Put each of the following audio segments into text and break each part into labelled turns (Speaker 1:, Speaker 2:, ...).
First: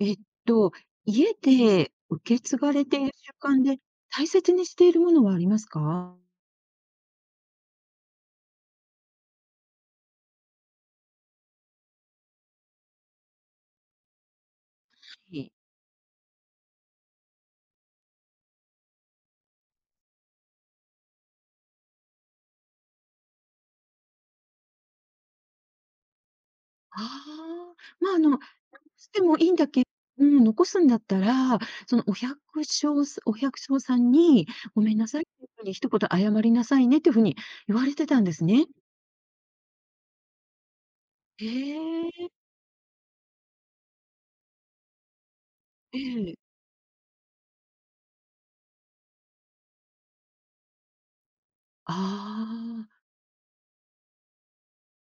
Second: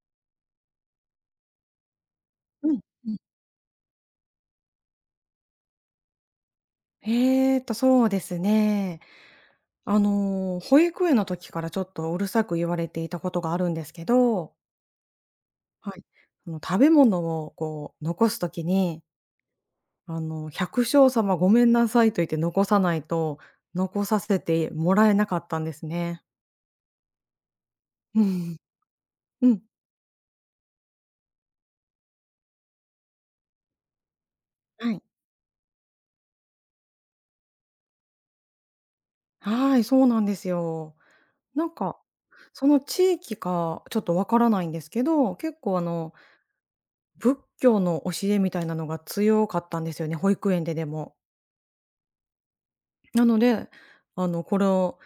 Speaker 1: えっと、家で受け継
Speaker 2: う
Speaker 1: が
Speaker 2: ん、
Speaker 1: れてい
Speaker 2: う
Speaker 1: る
Speaker 2: ん。
Speaker 1: 習慣で、大切にしているものはありますか？は
Speaker 2: そうですね。保育園の時からちょっとうるさく言われていたことがあるんですけど、
Speaker 1: い。
Speaker 2: はい。食べ物をこう残す時に、「百姓様ごめんなさい」と言って残さないと、残させてもらえなかったんですね。
Speaker 1: ああ、まあ、
Speaker 2: う
Speaker 1: 残
Speaker 2: ん。
Speaker 1: してもい
Speaker 2: う
Speaker 1: いん
Speaker 2: ん。
Speaker 1: だけうん、残すんだったら、そのお百姓さんに「ご
Speaker 2: は
Speaker 1: めん
Speaker 2: い。
Speaker 1: なさい」っていうふうに一言謝りなさいねっていうふうに言われてたんですね。
Speaker 2: はい、そうなんですよ。
Speaker 1: え
Speaker 2: なんか、
Speaker 1: え。
Speaker 2: その地域かちょっとわからないんですけど、結構
Speaker 1: ええ。
Speaker 2: 仏教の教えみたいなのが強かったんですよね、保育園ででも。
Speaker 1: ああ、
Speaker 2: なので、これを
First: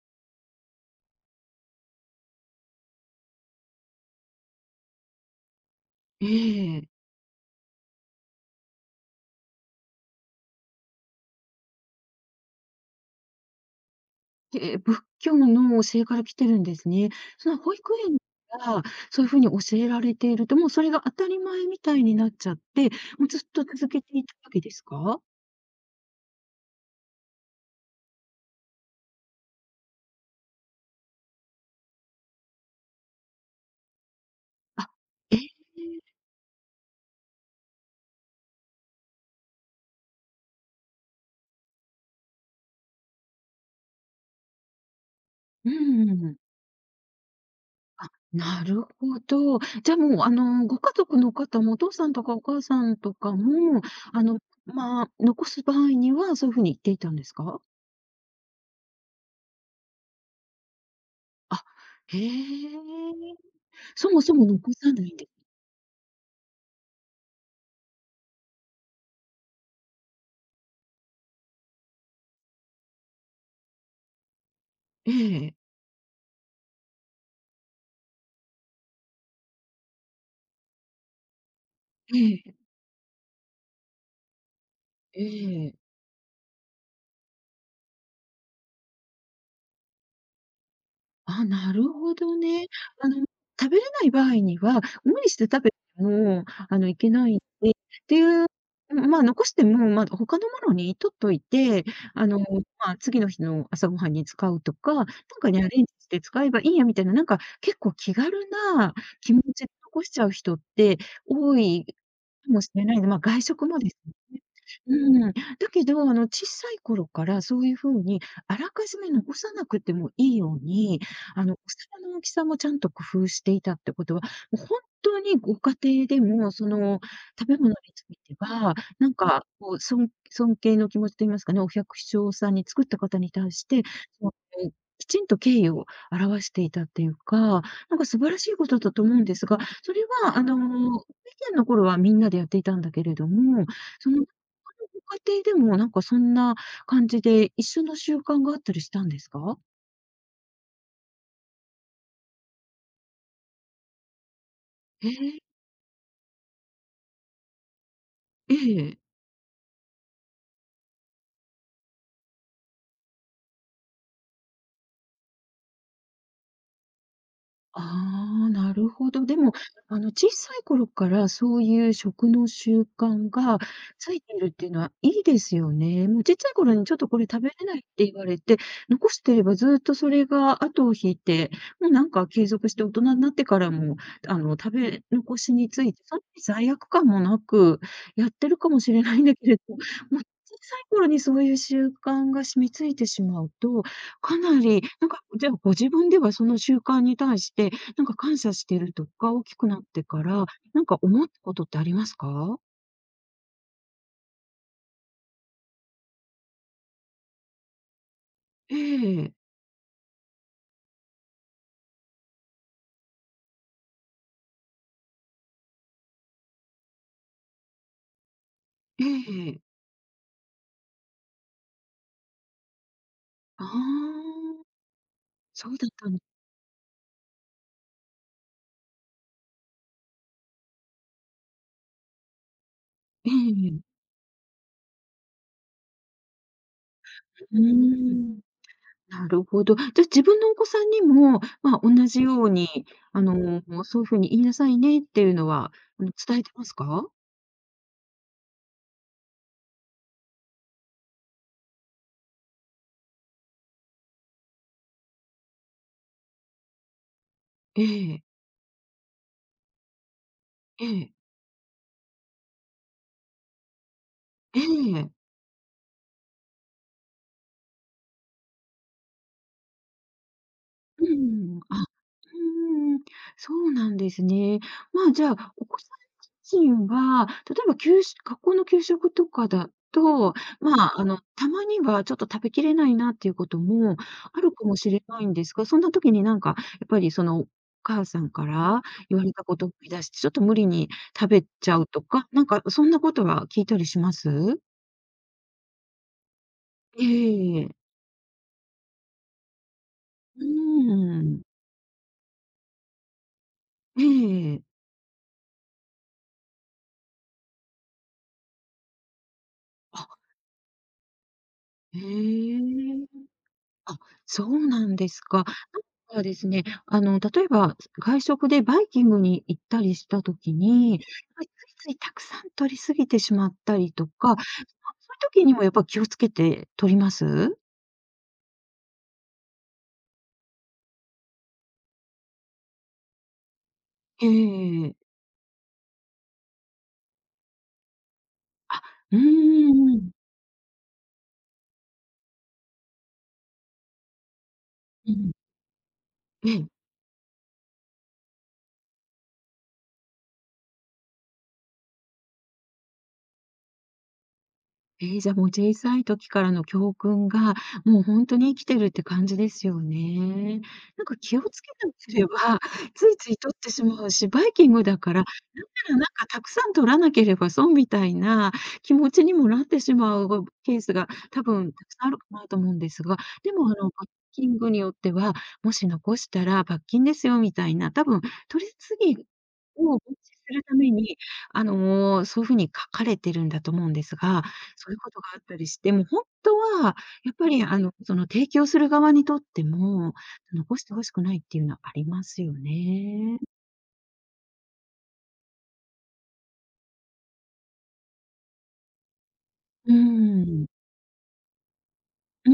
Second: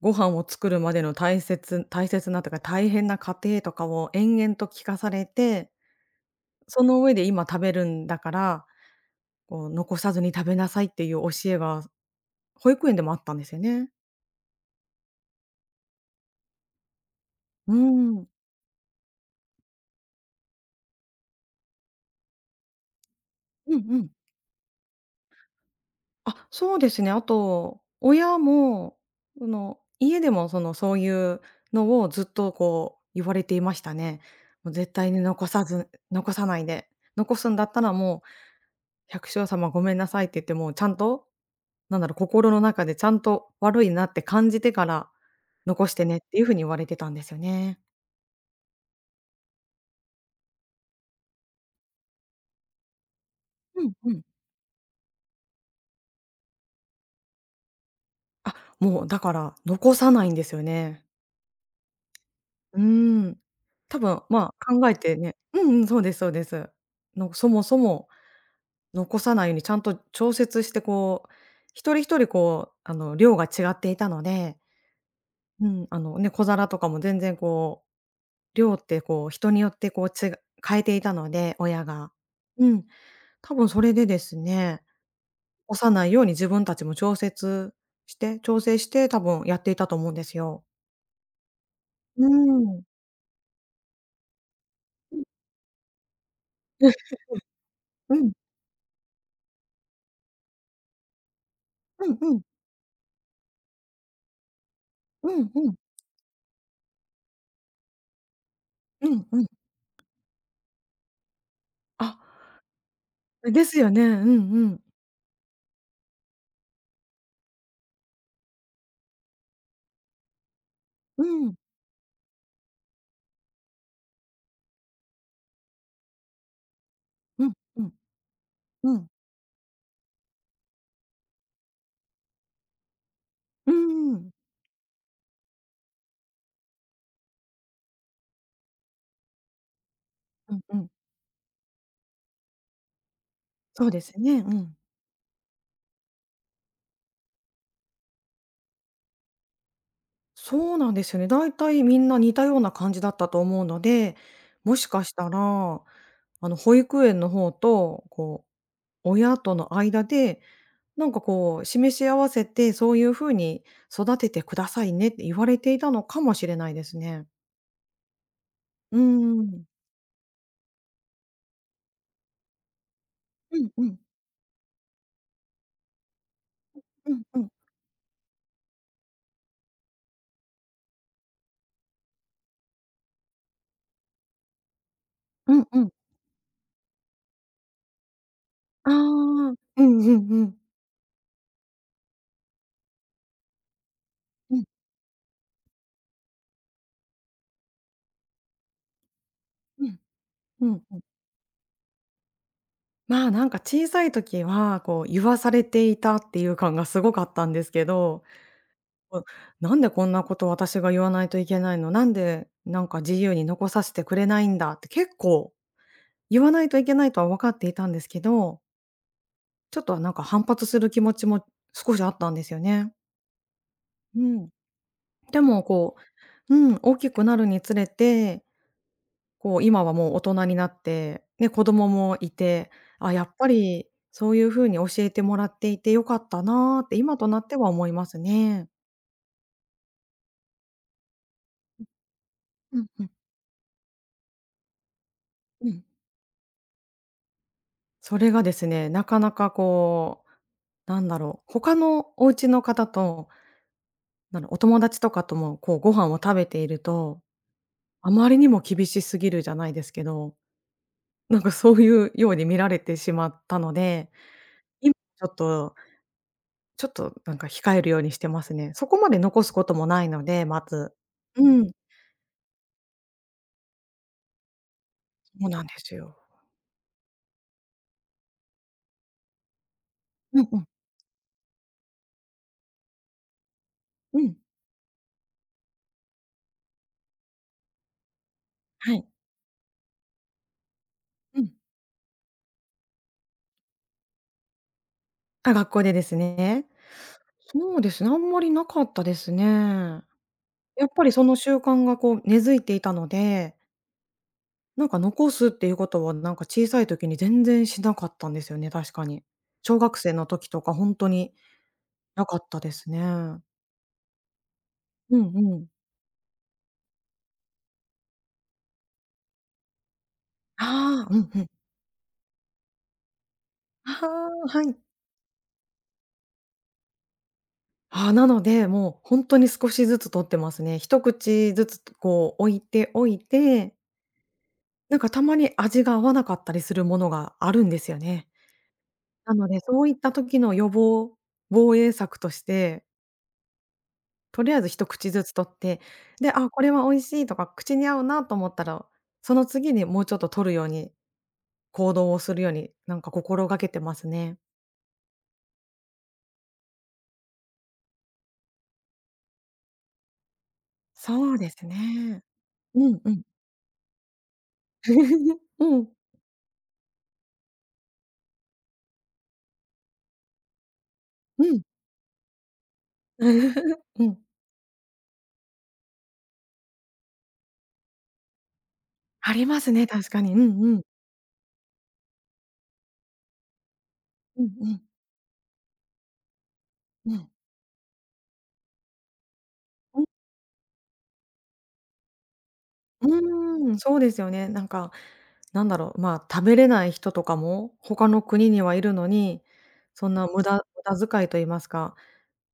Speaker 2: ご飯を作るまでの大切大切なとか、大変な過程とかを延々と聞かされて、
Speaker 1: え
Speaker 2: そ
Speaker 1: え。
Speaker 2: の上で今食べるんだから、こう残さずに食べなさいっていう教えが保育園でもあったんですよね。
Speaker 1: へえ、仏教の教えから来てるんですね。その
Speaker 2: う
Speaker 1: 保育園
Speaker 2: ん。
Speaker 1: がそういう風に教えられていると、もうそれが当たり前みたいになっちゃって、もうずっと
Speaker 2: うんう
Speaker 1: 続け
Speaker 2: ん。
Speaker 1: ていたわけですか？
Speaker 2: あ、そうですね。あと、親も、家でもそういうのをずっとこう言われていましたね。もう
Speaker 1: あ、
Speaker 2: 絶対に
Speaker 1: ええ、
Speaker 2: 残さず残さないで、残すんだったらもう「百姓様ごめんなさい」って言って、もうちゃんと、なんだろう、心の中でちゃんと悪いなって感じてから、
Speaker 1: うん
Speaker 2: 残して
Speaker 1: うん
Speaker 2: ねっ
Speaker 1: うん。
Speaker 2: ていう風に言われてたんですよね。
Speaker 1: あ、なるほど。じゃ、もう、ご家族の方もお父さんとかお母さんとかも、
Speaker 2: うんうん。
Speaker 1: あの、まあ、残す場合にはそういう風に言っていたんですか？
Speaker 2: あ、もうだから残さないんですよね。
Speaker 1: あ、へえ。
Speaker 2: うーん。多
Speaker 1: そも
Speaker 2: 分、
Speaker 1: そも
Speaker 2: まあ、
Speaker 1: 残
Speaker 2: 考
Speaker 1: さ
Speaker 2: え
Speaker 1: ない
Speaker 2: て
Speaker 1: んで、
Speaker 2: ねうんうん、そうですそうです。そもそも残さないようにちゃんと調節してこう、一人一人こう、量が違っていたので、
Speaker 1: ええ、
Speaker 2: うん、あのね、小皿とかも全然こう、量ってこう、人によってこう、変えていたので、親が。
Speaker 1: ええ、
Speaker 2: うん、多分それでですね、
Speaker 1: え
Speaker 2: 押
Speaker 1: え。
Speaker 2: さないように自分たちも調整して、多分やっていたと思うんですよ。
Speaker 1: あ、なるほ
Speaker 2: う
Speaker 1: どね。
Speaker 2: ん。
Speaker 1: あの、食べれない場合には、無理して食べても、いけ ないんで、
Speaker 2: うん。
Speaker 1: ん、まあ、残しても、ま、他のものに取っといて、
Speaker 2: うん
Speaker 1: あ
Speaker 2: う
Speaker 1: の、
Speaker 2: ん。
Speaker 1: ま、次の日の朝ごはんに使うとか、なん
Speaker 2: う
Speaker 1: か
Speaker 2: ん
Speaker 1: ね、ア
Speaker 2: うん。
Speaker 1: レンジして使えばいいやみたいな、なんか結構気軽な
Speaker 2: うん
Speaker 1: 気
Speaker 2: う
Speaker 1: 持
Speaker 2: ん。
Speaker 1: ちで残しちゃう人って多いか
Speaker 2: あ、
Speaker 1: もしれないで、まあ、外
Speaker 2: で
Speaker 1: 食
Speaker 2: す
Speaker 1: も
Speaker 2: よ
Speaker 1: です
Speaker 2: ね。うん
Speaker 1: ね。
Speaker 2: うん。
Speaker 1: うん。だけど、小さい頃からそういう風に、あらかじめ残さなくてもいいように、
Speaker 2: うん。
Speaker 1: お皿の大きさもちゃんと工夫していたってことは、もう本当にご家庭でも、その、
Speaker 2: う
Speaker 1: 食
Speaker 2: ん
Speaker 1: べ物に
Speaker 2: うん。
Speaker 1: ついては、
Speaker 2: うん。
Speaker 1: なんか、こう、尊敬の気持ちと言いますかね、お百姓さんに作った方に対し
Speaker 2: うー
Speaker 1: て、そ
Speaker 2: ん。
Speaker 1: のきちんと敬意を表していたっていうか、なんか素晴らしいことだと思うんですが、それは、
Speaker 2: うんう
Speaker 1: 以
Speaker 2: んうんうんうん
Speaker 1: 前の頃はみんなでやっていたんだけれども、
Speaker 2: そうで
Speaker 1: そ
Speaker 2: す
Speaker 1: の、他の
Speaker 2: ね、うん。
Speaker 1: ご家庭でもなんかそんな感じで、一緒の習慣があったりしたんですか？
Speaker 2: そうなんですよね。だいたいみんな似たような感じだったと思うので、もしか
Speaker 1: へ
Speaker 2: した
Speaker 1: え、
Speaker 2: ら、保育園の方と、こ
Speaker 1: ええ。
Speaker 2: う、親との間で、なんかこう、示し合わせて、そういう風に育ててくださいねって言われていたのかもしれないですね。
Speaker 1: ああ、なる
Speaker 2: う
Speaker 1: ほど。で
Speaker 2: ー
Speaker 1: も、
Speaker 2: ん。
Speaker 1: 小さい頃からそういう食の習慣
Speaker 2: う
Speaker 1: が
Speaker 2: んうん。
Speaker 1: ついているっていうのはいいですよね。もうちっちゃい頃にちょっと
Speaker 2: う
Speaker 1: こ
Speaker 2: ん
Speaker 1: れ
Speaker 2: う
Speaker 1: 食
Speaker 2: ん。
Speaker 1: べれないって言われて、残してればずっとそれが後を引いて、もうなんか継続して大人になってからも、食べ残し
Speaker 2: うん
Speaker 1: に
Speaker 2: う
Speaker 1: つ
Speaker 2: ん。
Speaker 1: いて、そんなに罪悪感もなくやってるかも
Speaker 2: あ
Speaker 1: し
Speaker 2: あ。う
Speaker 1: れないんだけ
Speaker 2: ん
Speaker 1: れども、
Speaker 2: う
Speaker 1: もう
Speaker 2: んう
Speaker 1: 小
Speaker 2: ん。
Speaker 1: さい頃にそういう習慣が染みついてしまうと、かな
Speaker 2: うん
Speaker 1: り、なんか、じゃあ、ご自分ではその習慣に対して、なんか感謝してるとか、大きくなっ
Speaker 2: うん。
Speaker 1: てから、
Speaker 2: う
Speaker 1: な
Speaker 2: ん
Speaker 1: ん
Speaker 2: う
Speaker 1: か
Speaker 2: ん。
Speaker 1: 思ったことってありますか？
Speaker 2: まあ、なんか小さい時は、こう、言わされていたっていう感がすごかったんですけど
Speaker 1: え
Speaker 2: うん、
Speaker 1: え、
Speaker 2: なんでこんなこと私が言わないといけないの、なんでなんか自由に残させてくれないんだって結構言わないといけないとは分かっていたんですけど、
Speaker 1: ええ。
Speaker 2: ちょっとなんか反発する気持ちも少しあったんですよね。
Speaker 1: あ
Speaker 2: うん。
Speaker 1: あ、
Speaker 2: でも
Speaker 1: そうだっ
Speaker 2: こ
Speaker 1: たん、
Speaker 2: う、大きくなるにつれて、こう今はもう大人になって、ね、子供もいて、あ、や
Speaker 1: え
Speaker 2: っぱり
Speaker 1: え、
Speaker 2: そういう風に教えてもらっていて良かったなーって今となって
Speaker 1: うー
Speaker 2: は思います
Speaker 1: ん、
Speaker 2: ね。
Speaker 1: なるほど。じゃ、自分のお子さんにも、まあ、同じよう
Speaker 2: う
Speaker 1: に、
Speaker 2: んうん。
Speaker 1: あの、もうそういうふうに言いなさいねっていうの
Speaker 2: う
Speaker 1: は、
Speaker 2: ん。
Speaker 1: 伝えてますか？
Speaker 2: それがですね、なかなかこう、なんだろう、他のお家の方と、なんだお友達とかとも、こう、ご飯を食べていると、
Speaker 1: え
Speaker 2: あ
Speaker 1: え、
Speaker 2: まりにも厳しすぎるじゃないですけど、
Speaker 1: ええ、
Speaker 2: なんかそういうように見られてしまったので、
Speaker 1: え
Speaker 2: 今
Speaker 1: え。
Speaker 2: ちょっとなんか控えるようにしてますね。そこまで残すこともないので、まず。
Speaker 1: う
Speaker 2: う
Speaker 1: ん、
Speaker 2: ん、
Speaker 1: あ、うんうん、そうなんですね。まあ、じゃ
Speaker 2: そう
Speaker 1: あ、
Speaker 2: な
Speaker 1: お
Speaker 2: んで
Speaker 1: 子さ
Speaker 2: すよ。
Speaker 1: ん自身は、例えば給食学校の給食とかだと、
Speaker 2: うんうん。
Speaker 1: まあ、たまにはちょっと食べきれないなっていうことも
Speaker 2: うん。
Speaker 1: あるかもしれないんですが、そんな時になんか、やっぱりその、お母さんから
Speaker 2: はい。
Speaker 1: 言われたことを思い出して、ちょっと無理に食
Speaker 2: う
Speaker 1: べ
Speaker 2: ん。
Speaker 1: ちゃうとか、なんかそんなことは聞いたりします？
Speaker 2: あ、学校でですね。
Speaker 1: ええ。
Speaker 2: そうですね、あんまりなかったですね。
Speaker 1: う
Speaker 2: やっぱりその
Speaker 1: ん。
Speaker 2: 習慣がこう根付いていたので、
Speaker 1: ええ。
Speaker 2: なんか残すっていうことはなんか小さい時に全然しなかったんですよね、確かに。小学
Speaker 1: あ、
Speaker 2: 生の時とか本当に
Speaker 1: へ
Speaker 2: なかったですね。
Speaker 1: え。あ、そうなんで
Speaker 2: うん
Speaker 1: すか。
Speaker 2: うん。
Speaker 1: なんかですね、例えば、外食でバイキングに行ったりしたときに、
Speaker 2: ああ、うんう
Speaker 1: つ
Speaker 2: ん。
Speaker 1: いついたくさん取りすぎてしまった
Speaker 2: あ
Speaker 1: りとか、そうい
Speaker 2: あ、はい。
Speaker 1: う時にもやっぱ気をつけて取ります？
Speaker 2: ああ、なので、もう本当に少しずつ取ってますね。一口ずつこう置いておいて、な
Speaker 1: ええ、
Speaker 2: んかたまに味が合わなかったりするものがあるんですよね。
Speaker 1: あ、うー
Speaker 2: なので、そういった
Speaker 1: ん、
Speaker 2: 時の防衛策としてとりあえず一口
Speaker 1: ん。う
Speaker 2: ず
Speaker 1: ん。
Speaker 2: つ取って、で、あ、
Speaker 1: え
Speaker 2: こ
Speaker 1: え。
Speaker 2: れは美味しいとか、口に合うなと思ったら、その次にもうちょっと取るように、行動をするように、なんか心がけてますね。
Speaker 1: じゃあもう小さい時からの教訓が、もう本当に生きてるって感じですよね。なんか
Speaker 2: そう
Speaker 1: 気を
Speaker 2: で
Speaker 1: つ
Speaker 2: す
Speaker 1: けなけ
Speaker 2: ね。
Speaker 1: れば、
Speaker 2: うん
Speaker 1: つ
Speaker 2: う
Speaker 1: い
Speaker 2: ん。
Speaker 1: つい取ってしまうし、バイキングだから、だか
Speaker 2: うん、
Speaker 1: らなんかたくさん取らなければ損みたいな気持ちにもなってしまうケースが多
Speaker 2: うん。
Speaker 1: 分たくさんあるかなと思うんですが、でもバ
Speaker 2: う
Speaker 1: イ
Speaker 2: ん。
Speaker 1: キングによっては、もし残したら罰金ですよみたいな、多分取り次ぎ
Speaker 2: ありますね、
Speaker 1: を防
Speaker 2: 確
Speaker 1: 止
Speaker 2: かに。う
Speaker 1: す
Speaker 2: ん
Speaker 1: る
Speaker 2: う
Speaker 1: た
Speaker 2: ん。
Speaker 1: めに、そういう風に書かれてるんだと思うんです
Speaker 2: う
Speaker 1: が、
Speaker 2: んうん。
Speaker 1: そういうことがあったりして、もうほんとは、
Speaker 2: うん。
Speaker 1: やっぱりその提供する側にとって
Speaker 2: うん
Speaker 1: も、残して欲しくないっていうのはありますよ
Speaker 2: う
Speaker 1: ね。
Speaker 2: ーん、そうですよね。なんか、なんだろう、まあ、食べれない人とかも、他の国にはいるのに、
Speaker 1: う
Speaker 2: そんな無
Speaker 1: ー
Speaker 2: 駄
Speaker 1: ん。
Speaker 2: 無駄遣いと言いますか
Speaker 1: うー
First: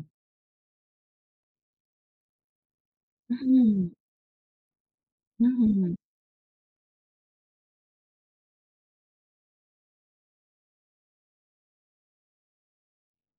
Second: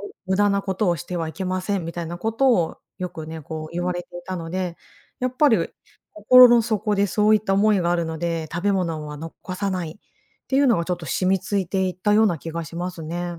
Speaker 1: ん。
Speaker 2: 無駄なことをしてはいけませんみたいなことをよく
Speaker 1: う
Speaker 2: ね、こう言
Speaker 1: ー
Speaker 2: わ
Speaker 1: ん。
Speaker 2: れていたので、やっ
Speaker 1: う
Speaker 2: ぱ
Speaker 1: ー
Speaker 2: り
Speaker 1: ん。
Speaker 2: 心の底でそういった思いがあるので、食べ物は残さないっていうのがちょっと染み付いていったような気がしますね。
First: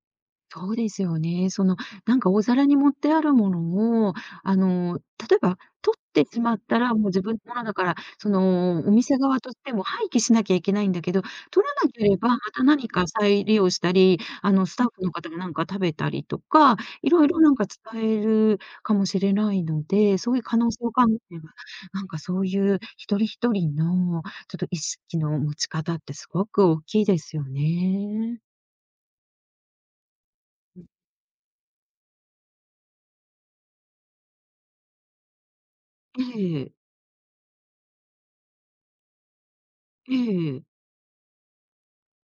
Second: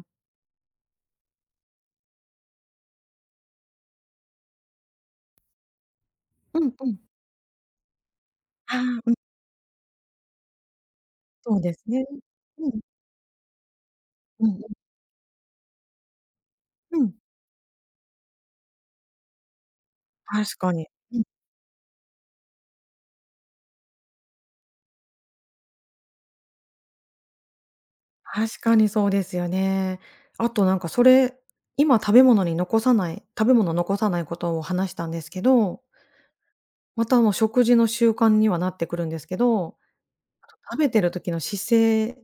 Speaker 1: そうですよね。その、なんか大皿に盛ってあるものを、あの、例えば取ってしま
Speaker 2: う
Speaker 1: っ
Speaker 2: ん
Speaker 1: た
Speaker 2: う
Speaker 1: ら、
Speaker 2: ん。
Speaker 1: もう自分のものだから、そ
Speaker 2: ああ、
Speaker 1: の、お
Speaker 2: うん、
Speaker 1: 店側としても廃棄しなきゃいけないんだけど、
Speaker 2: そう
Speaker 1: 取
Speaker 2: で
Speaker 1: ら
Speaker 2: す
Speaker 1: な
Speaker 2: ね。
Speaker 1: ければ、また
Speaker 2: うん。
Speaker 1: 何か再利用したり、
Speaker 2: うんう
Speaker 1: スタッフの方がなんか食べたりとか、
Speaker 2: ん。う
Speaker 1: い
Speaker 2: ん。
Speaker 1: ろいろなんか伝えるかもしれないので、そういう可
Speaker 2: 確か
Speaker 1: 能性
Speaker 2: に。
Speaker 1: を考
Speaker 2: うん。
Speaker 1: えれば、なんかそういう一人一人のちょっと意識の持ち方ってすごく大きいですよね。
Speaker 2: 確かにそうですよね。あとなんかそれ、今食べ物に残さない食べ物残さないことを話したんですけど、
Speaker 1: ええ、
Speaker 2: また食事の習慣にはなってくるんですけど
Speaker 1: ええ。
Speaker 2: 食べてる時の姿勢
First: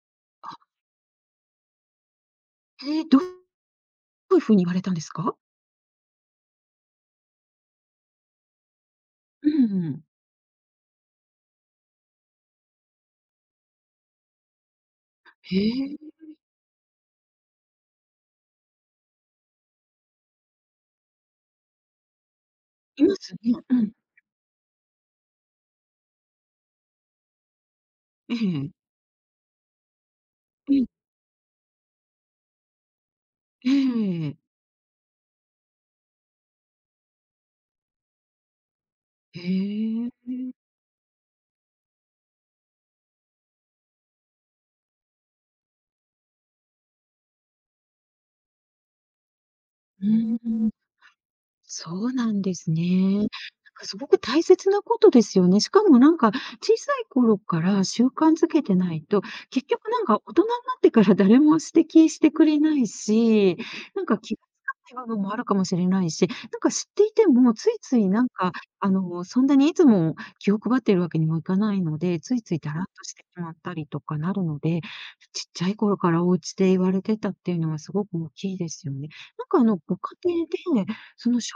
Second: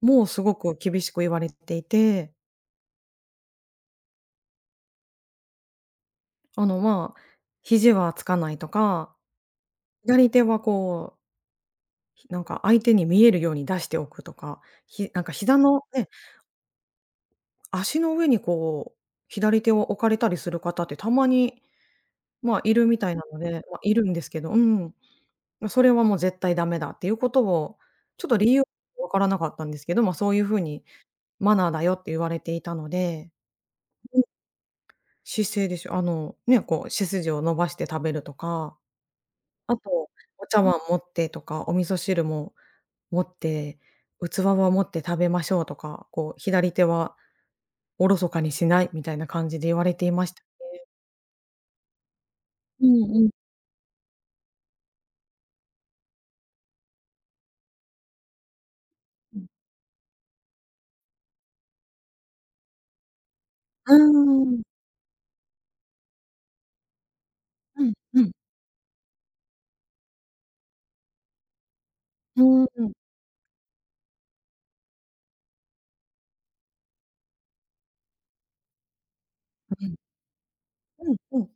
Speaker 2: もすごく厳しく言われていて、
Speaker 1: ええ、どういう風に言われたんですか？
Speaker 2: まあ、肘はつかないとか、
Speaker 1: うんうん。
Speaker 2: 左手はこう、なんか相手に見えるように出しておくとか、なんか膝
Speaker 1: へ
Speaker 2: の
Speaker 1: え、
Speaker 2: ね、足の上にこう、左手を置かれたりする方ってたまに、まあ、いるみ
Speaker 1: い
Speaker 2: た
Speaker 1: ま
Speaker 2: いな
Speaker 1: す
Speaker 2: の
Speaker 1: ね。
Speaker 2: で、
Speaker 1: う
Speaker 2: まあ、
Speaker 1: ん。
Speaker 2: いるんですけど、うん。ま、それはもう絶対ダメだっていうことを、ちょっ
Speaker 1: え
Speaker 2: と理由
Speaker 1: え。
Speaker 2: わからなかったんですけど、まあ、そういう風
Speaker 1: え
Speaker 2: に
Speaker 1: え。
Speaker 2: マナーだよって言われていたので
Speaker 1: え
Speaker 2: うん。
Speaker 1: え。
Speaker 2: 姿勢でしょ。ね、こう背筋を伸ばして食べるとか、あと、
Speaker 1: へえ。
Speaker 2: お茶碗持ってとか、お味噌汁も持って、器は持って食べましょうとか、こう左手はおろそかにしないみたいな感じで言われ
Speaker 1: う
Speaker 2: ていまし
Speaker 1: ー
Speaker 2: た。
Speaker 1: ん。そうなんです
Speaker 2: うん
Speaker 1: ね。
Speaker 2: う
Speaker 1: な
Speaker 2: ん
Speaker 1: ん
Speaker 2: う
Speaker 1: かすごく大切なことですよね。しかもなんか小さい頃から習慣づけてないと、
Speaker 2: ん。
Speaker 1: 結局なんか大人になってから誰も指摘してくれないし、
Speaker 2: うー
Speaker 1: なんか気が
Speaker 2: ん。
Speaker 1: つかない部分もあるかもしれないし、なんか知っていてもつい
Speaker 2: うん
Speaker 1: つい
Speaker 2: う
Speaker 1: なん
Speaker 2: ん。
Speaker 1: か、そんなにいつも気を配ってるわけにもいかないので、ついつい
Speaker 2: うー
Speaker 1: だらっ
Speaker 2: ん。
Speaker 1: としてしまったりとかなるので、ちっちゃい頃からお家で言われてたっていうのはすごく大きいですよね。なんか
Speaker 2: うん。
Speaker 1: ご家庭で
Speaker 2: うん
Speaker 1: そ
Speaker 2: う
Speaker 1: の
Speaker 2: ん。
Speaker 1: 食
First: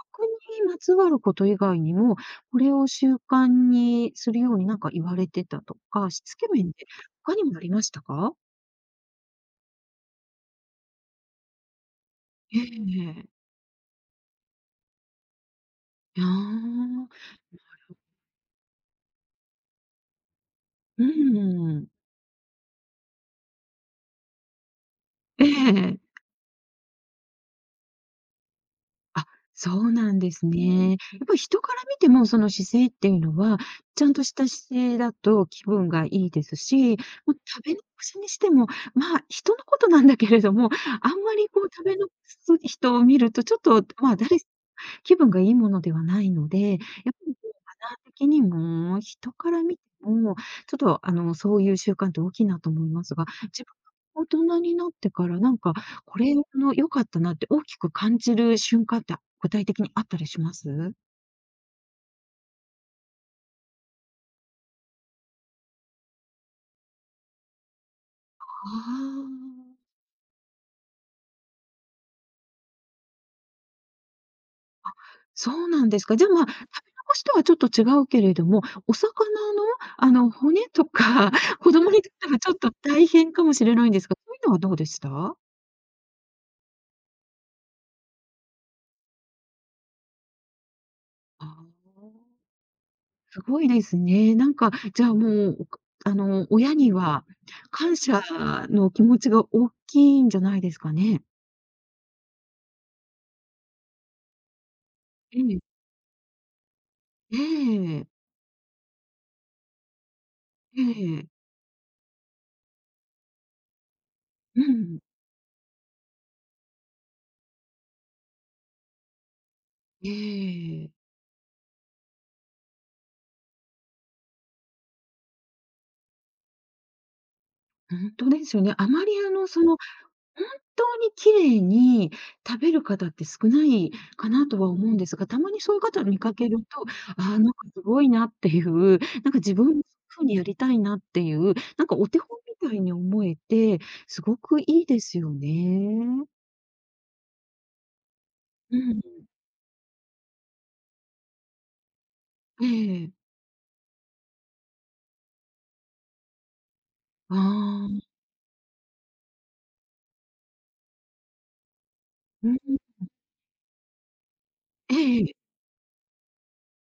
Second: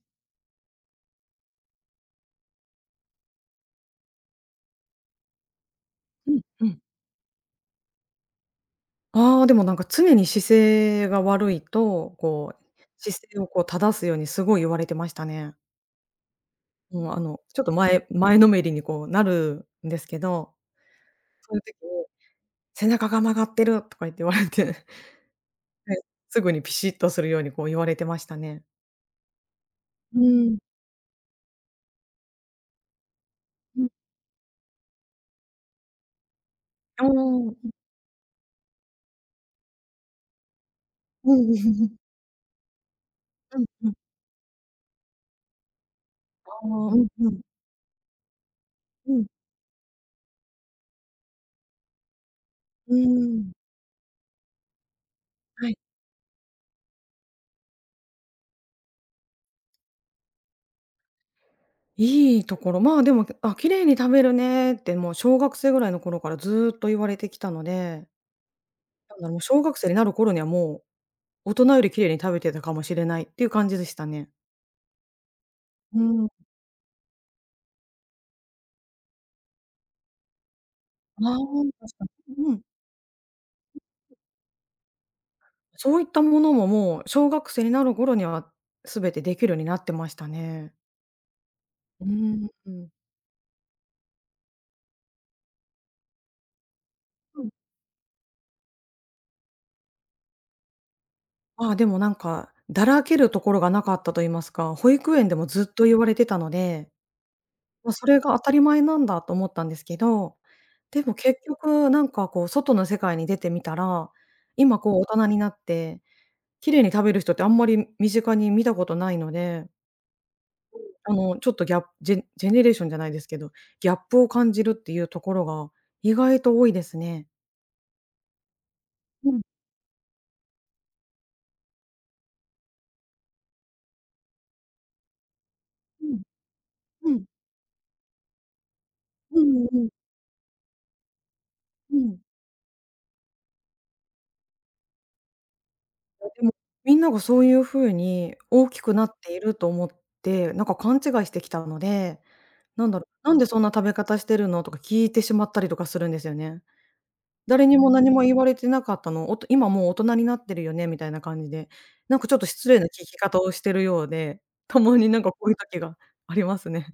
Speaker 1: にまつわること以外にも、これを習慣にするようになんか言われてたとか、し
Speaker 2: う
Speaker 1: つ
Speaker 2: ん
Speaker 1: け
Speaker 2: う
Speaker 1: 面
Speaker 2: ん。
Speaker 1: で他にもありましたか？
Speaker 2: ああ、でもなんか常に姿勢が悪いと、こう姿
Speaker 1: ええ、
Speaker 2: 勢をこう正すようにすごい言われてましたね。
Speaker 1: あ
Speaker 2: もう、
Speaker 1: あ。
Speaker 2: ちょっと前のめりにこうなるんですけど、
Speaker 1: う
Speaker 2: そういう時
Speaker 1: ーん。
Speaker 2: に「背中が曲がってる」とか言われて、
Speaker 1: え
Speaker 2: はい
Speaker 1: え。
Speaker 2: すぐにピシッとするようにこう言われてましたね。
Speaker 1: あ、そうなん
Speaker 2: う
Speaker 1: です
Speaker 2: ん、
Speaker 1: ね。やっぱり人から見ても、その姿勢っていうのは、
Speaker 2: うん、
Speaker 1: ちゃんとした姿勢だと気分がいいですし、も
Speaker 2: ああ、
Speaker 1: う
Speaker 2: う
Speaker 1: 食
Speaker 2: ん
Speaker 1: べ残しにしても、まあ、人のことなんだけれども、あん
Speaker 2: う
Speaker 1: ま
Speaker 2: んう
Speaker 1: り
Speaker 2: ん
Speaker 1: こう
Speaker 2: う
Speaker 1: 食
Speaker 2: ん。
Speaker 1: べ残す人を見ると、ちょ
Speaker 2: う
Speaker 1: っ
Speaker 2: ん
Speaker 1: と、
Speaker 2: うん。
Speaker 1: まあ、誰気分がいいものではないの
Speaker 2: ああ、
Speaker 1: で、やっ
Speaker 2: うん
Speaker 1: ぱ
Speaker 2: う
Speaker 1: り
Speaker 2: ん。
Speaker 1: こうマナー的にも、
Speaker 2: うん、
Speaker 1: 人から見ても、ちょっとそういう習慣って大きいなと思い
Speaker 2: う
Speaker 1: ますが、
Speaker 2: ーん。
Speaker 1: 自分が大人になってから、なん
Speaker 2: は
Speaker 1: か、
Speaker 2: い。
Speaker 1: これ良かったなって大きく感じる瞬間って具体的にあったりします？
Speaker 2: いいところ、まあ、でも、あ、綺麗に食べるねってもう小学生ぐらいの頃からずっと言われてきたので、
Speaker 1: あ
Speaker 2: なんだろう、もう小学
Speaker 1: あ。
Speaker 2: 生になる頃にはもう、大人より綺麗に食べてたかもしれないっていう感じでしたね。
Speaker 1: そうなんで
Speaker 2: う
Speaker 1: すか。じゃ
Speaker 2: ん。
Speaker 1: あ、まあ、食べ残しとはちょっと違うけれども、お魚の、骨とか、
Speaker 2: ああ、
Speaker 1: 子供
Speaker 2: 確
Speaker 1: に
Speaker 2: か
Speaker 1: とって
Speaker 2: に。
Speaker 1: はちょ
Speaker 2: う
Speaker 1: っ
Speaker 2: ん。
Speaker 1: と大変かもしれないんですが、そういうのはどうでした？あ
Speaker 2: そういったものも、もう小学生になる頃には全てできるようになってましたね。
Speaker 1: あ。
Speaker 2: うーん、うん。
Speaker 1: すごいですね。なんか、じゃあ、もう、おかあの、親には感謝の気持ちが大きいんじゃないですかね？
Speaker 2: まあ、でもなんか、だらけるところがなかったと言いますか、保育園で
Speaker 1: え
Speaker 2: も
Speaker 1: え。
Speaker 2: ずっと言われてたので、
Speaker 1: え
Speaker 2: ま、そ
Speaker 1: え。
Speaker 2: れが当たり前なんだと思ったんですけど、
Speaker 1: え
Speaker 2: でも
Speaker 1: え。
Speaker 2: 結局なんかこう外の世界に出てみたら、
Speaker 1: う
Speaker 2: 今こう
Speaker 1: ん。
Speaker 2: 大人になって、綺麗に食べる人ってあんまり身近に見たことないので
Speaker 1: ええ。
Speaker 2: ちょっとギャップジェネレーションじゃないですけど、ギャップを感じるっていうところが意外と多いですね。
Speaker 1: ほんとですよね。あまり、
Speaker 2: うん、
Speaker 1: その本当に綺麗に食べる方って少ないかなとは思うんですが、たまにそういう方を
Speaker 2: う
Speaker 1: 見
Speaker 2: ん、
Speaker 1: かけると、
Speaker 2: うん、
Speaker 1: ああ、なんかすごいなっていう、なんか
Speaker 2: う
Speaker 1: 自
Speaker 2: ん
Speaker 1: 分も
Speaker 2: うん、
Speaker 1: そういう風にやりたいなっていう、なん
Speaker 2: う
Speaker 1: かお手
Speaker 2: ん。
Speaker 1: 本みたいに思えて、すごくいいですよね。
Speaker 2: あ、でも、みんながそういう風に大
Speaker 1: う
Speaker 2: きく
Speaker 1: ん。
Speaker 2: なっていると思って、なんか勘違いしてきたので、
Speaker 1: え
Speaker 2: なんだろ
Speaker 1: え。
Speaker 2: う、「なんでそんな食べ方してるの？」とか聞いてしまったりとかするんですよね。
Speaker 1: あ
Speaker 2: 誰にも
Speaker 1: あ、
Speaker 2: 何も言われてなかったのを、「今もう大人になってるよね」みたいな感じで、なんかちょっと
Speaker 1: うん。
Speaker 2: 失礼な聞き方をしてるようで、たまになん
Speaker 1: え
Speaker 2: か
Speaker 1: え。
Speaker 2: こういう時がありますね。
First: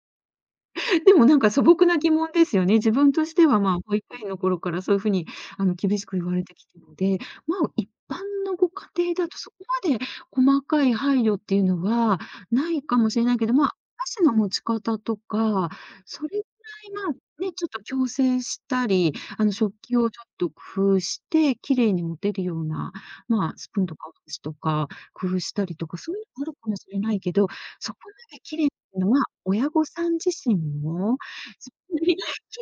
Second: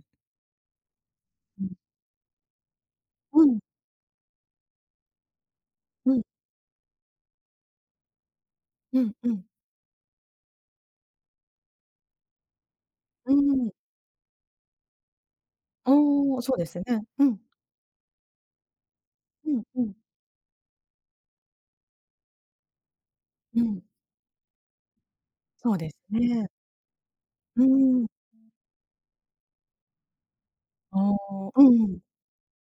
Speaker 1: でもなんか素朴な疑問ですよね。自分とし
Speaker 2: う
Speaker 1: て
Speaker 2: ん、
Speaker 1: は、まあ、保育園の頃からそういうふうに、厳し
Speaker 2: う
Speaker 1: く
Speaker 2: ん、
Speaker 1: 言われてきたので、まあ、一般のご家
Speaker 2: うん
Speaker 1: 庭
Speaker 2: う
Speaker 1: だと
Speaker 2: ん。
Speaker 1: そこまで細かい配慮っていうのはないかもしれ
Speaker 2: う
Speaker 1: な
Speaker 2: ー
Speaker 1: いけど、ま
Speaker 2: ん。
Speaker 1: あ、箸の持ち方とか、それ
Speaker 2: お
Speaker 1: ぐ
Speaker 2: お、そうですね。
Speaker 1: らい、まあ、
Speaker 2: うん。
Speaker 1: ね、ちょっと矯正したり、
Speaker 2: うん
Speaker 1: 食
Speaker 2: うん。
Speaker 1: 器をちょっと工夫して、綺麗に持てるような、まあ、
Speaker 2: う
Speaker 1: スプ
Speaker 2: ん。
Speaker 1: ーンとかお箸とか工夫した
Speaker 2: そ
Speaker 1: り
Speaker 2: う
Speaker 1: と
Speaker 2: です
Speaker 1: か、そういうのあ
Speaker 2: ね。
Speaker 1: るかもしれないけど、
Speaker 2: うー
Speaker 1: そこ
Speaker 2: ん。
Speaker 1: まで綺麗のは、親御さん自身
Speaker 2: あ
Speaker 1: も、
Speaker 2: あ、うん
Speaker 1: そ
Speaker 2: う
Speaker 1: ん
Speaker 2: ん。
Speaker 1: なに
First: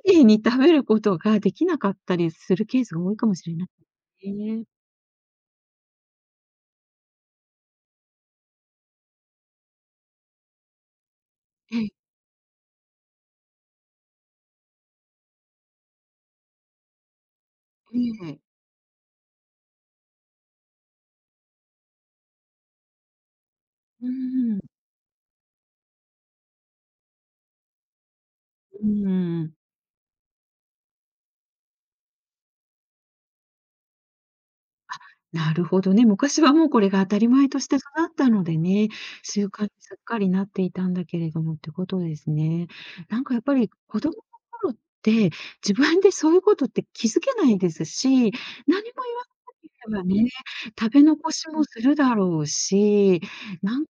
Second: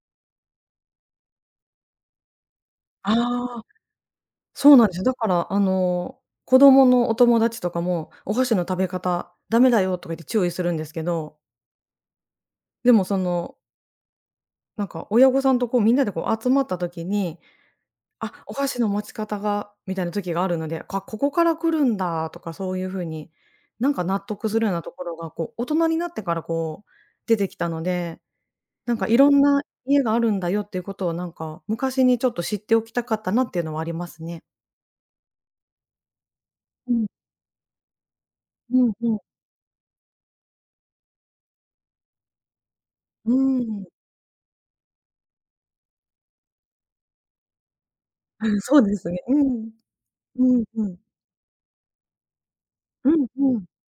Speaker 1: 綺麗に食べることができなかったりするケースが多いかもしれ
Speaker 2: ああ、
Speaker 1: ないね。
Speaker 2: そうなんですよ。だから、子供のお友達とかも「お箸の食べ方ダメだよ」とか言って注意するんですけど、
Speaker 1: ええ
Speaker 2: でもなんか親御さんとこうみんなでこう集まった時に
Speaker 1: え
Speaker 2: あ、
Speaker 1: え。
Speaker 2: お箸の持ち方がみたいな時があるので、ここから来るんだとかそういう風に、なんか
Speaker 1: う
Speaker 2: 納得
Speaker 1: んう
Speaker 2: す
Speaker 1: ん。
Speaker 2: るようなところがこう大人になってからこう出てきたので、
Speaker 1: う
Speaker 2: なんかいろん
Speaker 1: ーん。
Speaker 2: な家があるんだよっていうことをなんか昔にちょっと知っておきたかったなっていうのはありますね。
Speaker 1: なるほどね。昔はもうこれ
Speaker 2: う
Speaker 1: が
Speaker 2: ん、
Speaker 1: 当たり前として育ったので
Speaker 2: う
Speaker 1: ね、
Speaker 2: ん、うん、
Speaker 1: 習慣にすっかりなっていたんだけれどもってことですね。なん
Speaker 2: う
Speaker 1: かやっぱ
Speaker 2: ー
Speaker 1: り子
Speaker 2: ん。
Speaker 1: 供の頃って、自分でそういうことって気づけないですし、何も 言
Speaker 2: そう
Speaker 1: わな
Speaker 2: ですね。う
Speaker 1: け
Speaker 2: ん。
Speaker 1: ればね、
Speaker 2: うん、う
Speaker 1: 食
Speaker 2: ん。
Speaker 1: べ残しもするだろう
Speaker 2: う
Speaker 1: し、
Speaker 2: ん、うん。
Speaker 1: なん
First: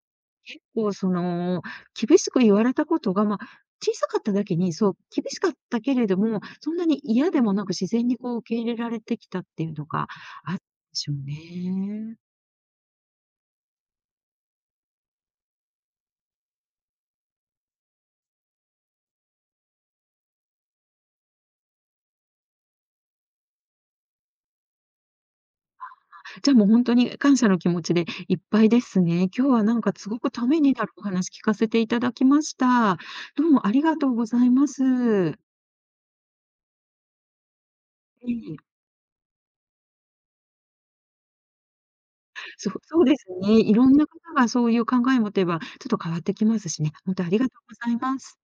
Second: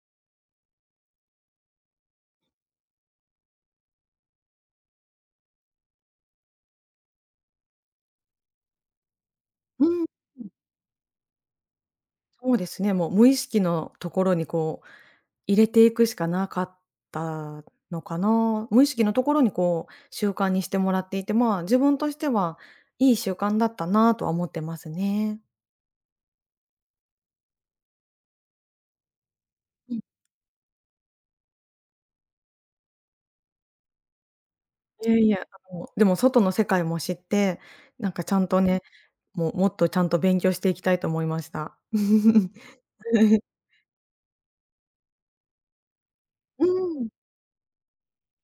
Speaker 1: 結構その、厳しく言われたことが、まあ、小さかっただけに、そう、厳しかったけれども、そんなに嫌でもなく自然にこう受け入れられてきたっていう
Speaker 2: う
Speaker 1: の
Speaker 2: ん、
Speaker 1: があっでしょうね。
Speaker 2: そうですね、もう無意識のところにこう入れていくしかなかったのかな。無意識のところにこう習慣にしてもらっていて、まあ、自分としてはいい習慣だったなとは思ってますね。
Speaker 1: じゃあもう本当に感謝の気持ちでいっぱいですね。今日はなんか
Speaker 2: うん。
Speaker 1: すごくためになるお話聞かせていただきました。どうもありがとうございま
Speaker 2: いやい
Speaker 1: す。
Speaker 2: や、でも外の世界も知って、なんかち
Speaker 1: え
Speaker 2: ゃん
Speaker 1: え、
Speaker 2: とね、もっとちゃんと勉強していきたいと思いました。
Speaker 1: そう、そうですね。いろんな方がそういう考えを持てば、ちょっと変わってきま
Speaker 2: う
Speaker 1: すしね。
Speaker 2: ん。
Speaker 1: 本当にありがとうございます。